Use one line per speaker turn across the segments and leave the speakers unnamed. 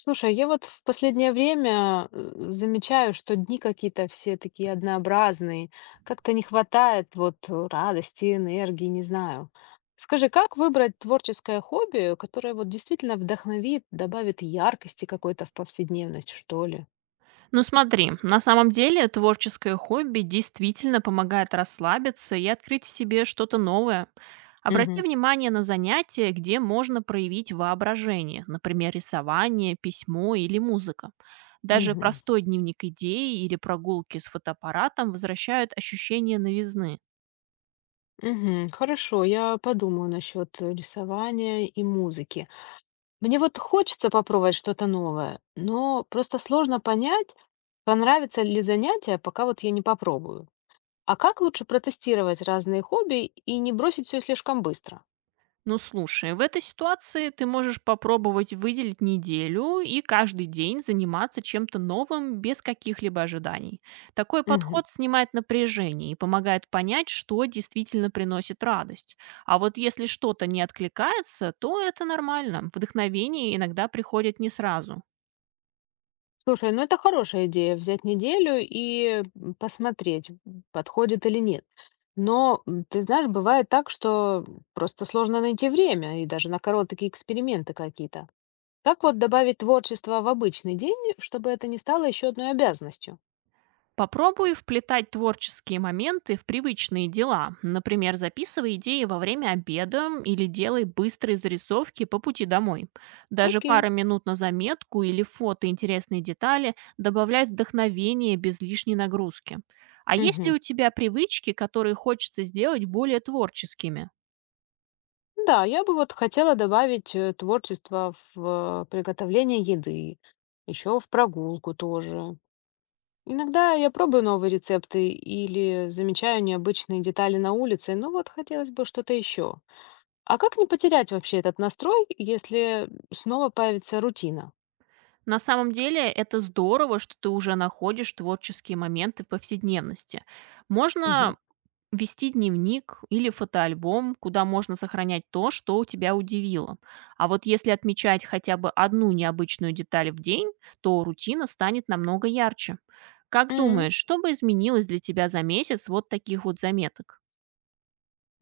Слушай, я вот в последнее время замечаю, что дни какие-то все такие однообразные. Как-то не хватает вот радости, энергии, не знаю. Скажи, как выбрать творческое хобби, которое вот действительно вдохновит, добавит яркости какой-то в повседневность, что ли?
Ну смотри, на самом деле творческое хобби действительно помогает расслабиться и открыть в себе что-то новое. Обрати
Мгм.
внимание на занятия, где можно проявить воображение, например, рисование, письмо или музыка. Даже
Мгм.
простой дневник идей или прогулки с фотоаппаратом возвращают ощущение новизны.
Мгм. Хорошо, я подумаю насчет рисования и музыки. Мне вот хочется попробовать что-то новое, но просто сложно понять, понравится ли занятие, пока вот я не попробую. А как лучше протестировать разные хобби и не бросить все слишком быстро?
Ну слушай, в этой ситуации ты можешь попробовать выделить неделю и каждый день заниматься чем-то новым без каких-либо ожиданий. Такой
Мгм.
подход снимает напряжение и помогает понять, что действительно приносит радость. А вот если что-то не откликается, то это нормально. Вдохновение иногда приходит не сразу.
Слушай, ну это хорошая идея взять неделю и посмотреть, подходит или нет. Но ты знаешь, бывает так, что просто сложно найти время и даже на короткие эксперименты какие-то. Как вот добавить творчество в обычный день, чтобы это не стало еще одной обязанностью?
Попробуй вплетать творческие моменты в привычные дела. Например, записывай идеи во время обеда или делай быстрые зарисовки по пути домой. Даже
Окей.
пара минут на заметку или фото интересные детали добавляет вдохновение без лишней нагрузки. А есть ли
Мгм.
у тебя привычки, которые хочется сделать более творческими?
Да, я бы вот хотела добавить творчество в приготовление еды, еще в прогулку тоже. Иногда я пробую новые рецепты или замечаю необычные детали на улице, но вот хотелось бы что-то еще. А как не потерять вообще этот настрой, если снова появится рутина?
На самом деле это здорово, что ты уже находишь творческие моменты в повседневности.
Мгм.
Можно вести дневник или фотоальбом, куда можно сохранять то, что у тебя удивило. А вот если отмечать хотя бы одну необычную деталь в день, то рутина станет намного ярче. Как думаешь, что бы изменилось для тебя за месяц вот таких вот заметок?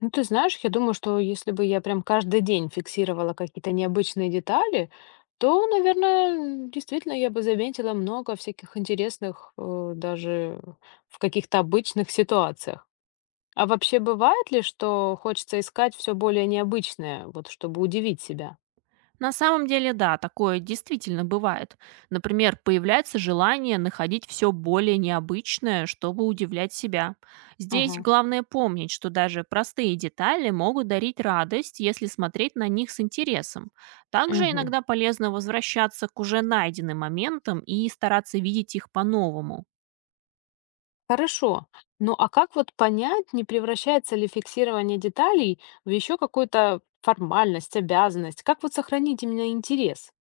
Ну, ты знаешь, я думаю, что если бы я прям каждый день фиксировала какие-то необычные детали, то, наверное, действительно я бы заметила много всяких интересных, даже в каких-то обычных ситуациях. А вообще бывает ли, что хочется искать все более необычное, вот чтобы удивить себя?
На самом деле, да, такое действительно бывает. Например, появляется желание находить все более необычное, чтобы удивлять себя. Здесь
Ага.
главное помнить, что даже простые детали могут дарить радость, если смотреть на них с интересом. Также
Мгм.
иногда полезно возвращаться к уже найденным моментам и стараться видеть их по-новому.
Хорошо. Ну а как вот понять, не превращается ли фиксирование деталей в еще какую-то формальность, обязанность? Как вот сохранить именно интерес?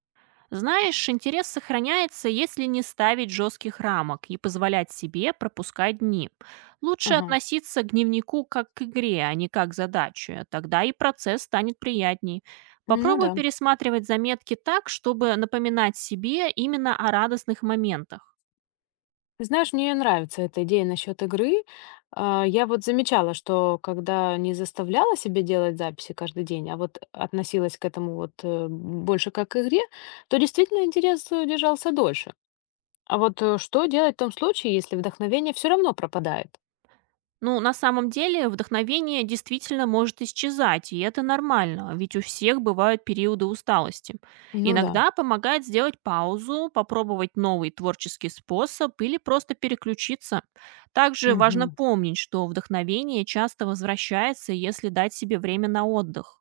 Знаешь, интерес сохраняется, если не ставить жестких рамок и позволять себе пропускать дни. Лучше
Ага.
относиться к дневнику как к игре, а не как к задаче. Тогда и процесс станет приятней.
Ну
Попробуй
да.
пересматривать заметки так, чтобы напоминать себе именно о радостных моментах.
Ты знаешь, мне нравится эта идея насчет игры. Я вот замечала, что когда не заставляла себя делать записи каждый день, а вот относилась к этому вот больше как к игре, то действительно интерес держался дольше. А вот что делать в том случае, если вдохновение все равно пропадает?
Ну, на самом деле, вдохновение действительно может исчезать, и это нормально, ведь у всех бывают периоды усталости.
Ну да.
Иногда помогает сделать паузу, попробовать новый творческий способ или просто переключиться. Также важно
Мгм.
помнить, что вдохновение часто возвращается, если дать себе время на отдых.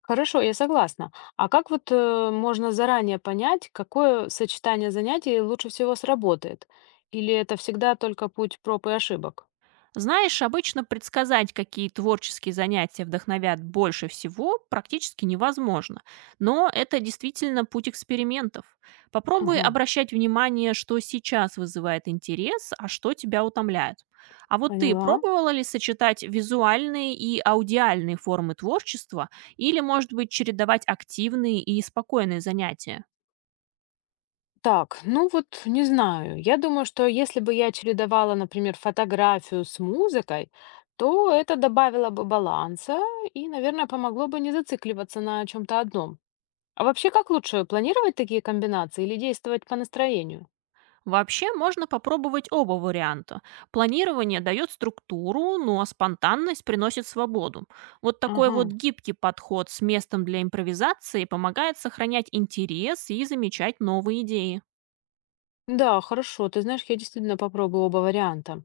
Хорошо, я согласна. А как вот можно заранее понять, какое сочетание занятий лучше всего сработает? Или это всегда только путь проб и ошибок?
Знаешь, обычно предсказать, какие творческие занятия вдохновят больше всего, практически невозможно. Но это действительно путь экспериментов. Попробуй
Ага.
обращать внимание, что сейчас вызывает интерес, а что тебя утомляет. А вот ты
Поняла.
пробовала ли сочетать визуальные и аудиальные формы творчества или, может быть, чередовать активные и спокойные занятия?
Так, ну вот не знаю. Я думаю, что если бы я чередовала, например, фотографию с музыкой, то это добавило бы баланса и, наверное, помогло бы не зацикливаться на чем-то одном. А вообще, как лучше, планировать такие комбинации или действовать по настроению?
Вообще можно попробовать оба варианта. Планирование дает структуру, ну а спонтанность приносит свободу. Вот такой
Ага.
вот гибкий подход с местом для импровизации помогает сохранять интерес и замечать новые идеи.
Да, хорошо. Ты знаешь, я действительно попробую оба варианта.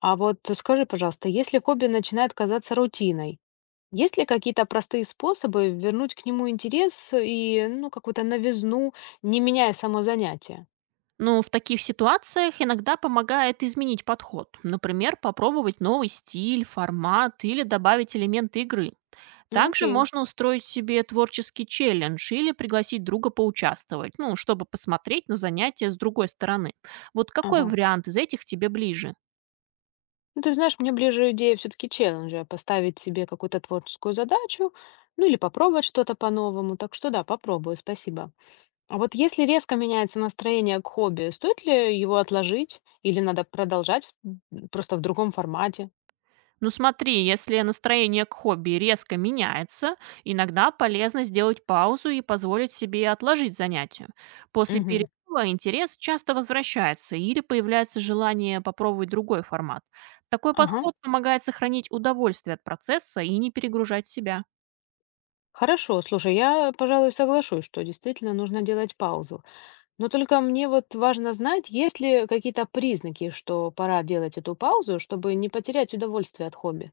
А вот скажи, пожалуйста, если хобби начинает казаться рутиной, есть ли какие-то простые способы вернуть к нему интерес и, ну, какую-то новизну, не меняя само занятие?
Но в таких ситуациях иногда помогает изменить подход. Например, попробовать новый стиль, формат или добавить элемент игры.
Ну,
Также
окей.
можно устроить себе творческий челлендж или пригласить друга поучаствовать, ну, чтобы посмотреть на занятия с другой стороны. Вот какой
Ага.
вариант из этих тебе ближе?
Ну, ты знаешь, мне ближе идея все-таки челленджа, поставить себе какую-то творческую задачу, ну, или попробовать что-то по-новому. Так что да, попробую, спасибо. А вот если резко меняется настроение к хобби, стоит ли его отложить или надо продолжать просто в другом формате?
Ну смотри, если настроение к хобби резко меняется, иногда полезно сделать паузу и позволить себе отложить занятие. После
Мгм.
перерыва интерес часто возвращается или появляется желание попробовать другой формат. Такой
Ага.
подход помогает сохранить удовольствие от процесса и не перегружать себя.
Хорошо, слушай, я, пожалуй, соглашусь, что действительно нужно делать паузу. Но только мне вот важно знать, есть ли какие-то признаки, что пора делать эту паузу, чтобы не потерять удовольствие от хобби.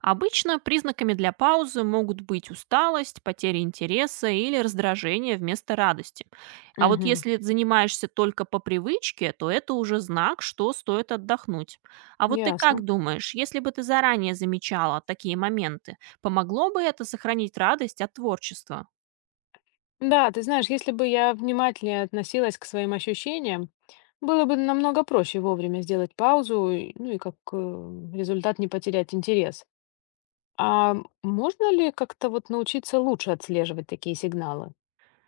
Обычно признаками для паузы могут быть усталость, потеря интереса или раздражение вместо радости. А вот
Угу,
если занимаешься только по привычке, то это уже знак, что стоит отдохнуть. А вот ты как
ясно.
думаешь, если бы ты заранее замечала такие моменты, помогло бы это сохранить радость от творчества?
Да, ты знаешь, если бы я внимательнее относилась к своим ощущениям, было бы намного проще вовремя сделать паузу, и- ну и как результат не потерять интерес. А можно ли как-то вот научиться лучше отслеживать такие сигналы?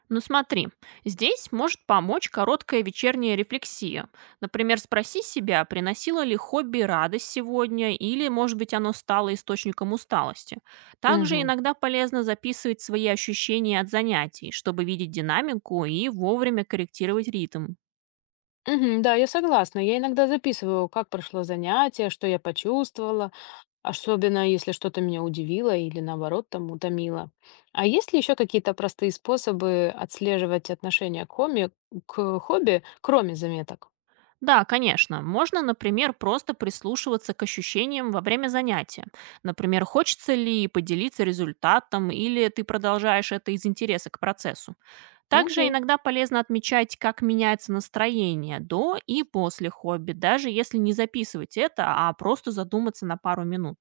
Ну смотри, здесь может помочь короткая вечерняя рефлексия. Например, спроси себя, приносило ли хобби радость сегодня или, может быть, оно стало источником усталости. Также
Угу.
иногда полезно записывать свои ощущения от занятий, чтобы видеть динамику и вовремя корректировать ритм.
Угу, да, я согласна. Я иногда записываю, как прошло занятие, что я почувствовала. Особенно, если что-то меня удивило или, наоборот, там утомило. А есть ли еще какие-то простые способы отслеживать отношение к хобби, кроме заметок?
Да, конечно, можно, например, просто прислушиваться к ощущениям во время занятия. Например, хочется ли поделиться результатом или ты продолжаешь это из интереса к процессу. Также
Окей.
иногда полезно отмечать, как меняется настроение до и после хобби, даже если не записывать это, а просто задуматься на пару минут.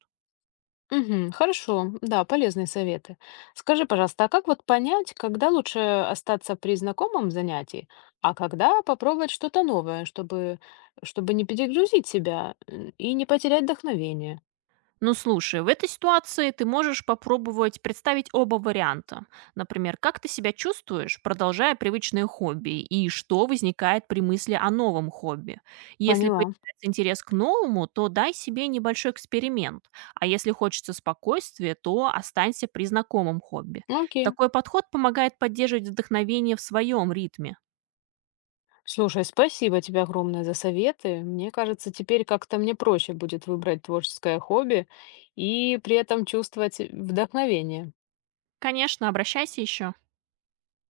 Мгм. Хорошо, да, полезные советы. Скажи, пожалуйста, а как вот понять, когда лучше остаться при знакомом занятии, а когда попробовать что-то новое, чтобы не перегрузить себя и не потерять вдохновение?
Ну слушай, в этой ситуации ты можешь попробовать представить оба варианта. Например, как ты себя чувствуешь, продолжая привычные хобби, и что возникает при мысли о новом хобби. Если
Поняла.
появляется интерес к новому, то дай себе небольшой эксперимент, а если хочется спокойствия, то останься при знакомом хобби.
Окей.
Такой подход помогает поддерживать вдохновение в своем ритме.
Слушай, спасибо тебе огромное за советы. Мне кажется, теперь как-то мне проще будет выбрать творческое хобби и при этом чувствовать вдохновение.
Конечно, обращайся еще.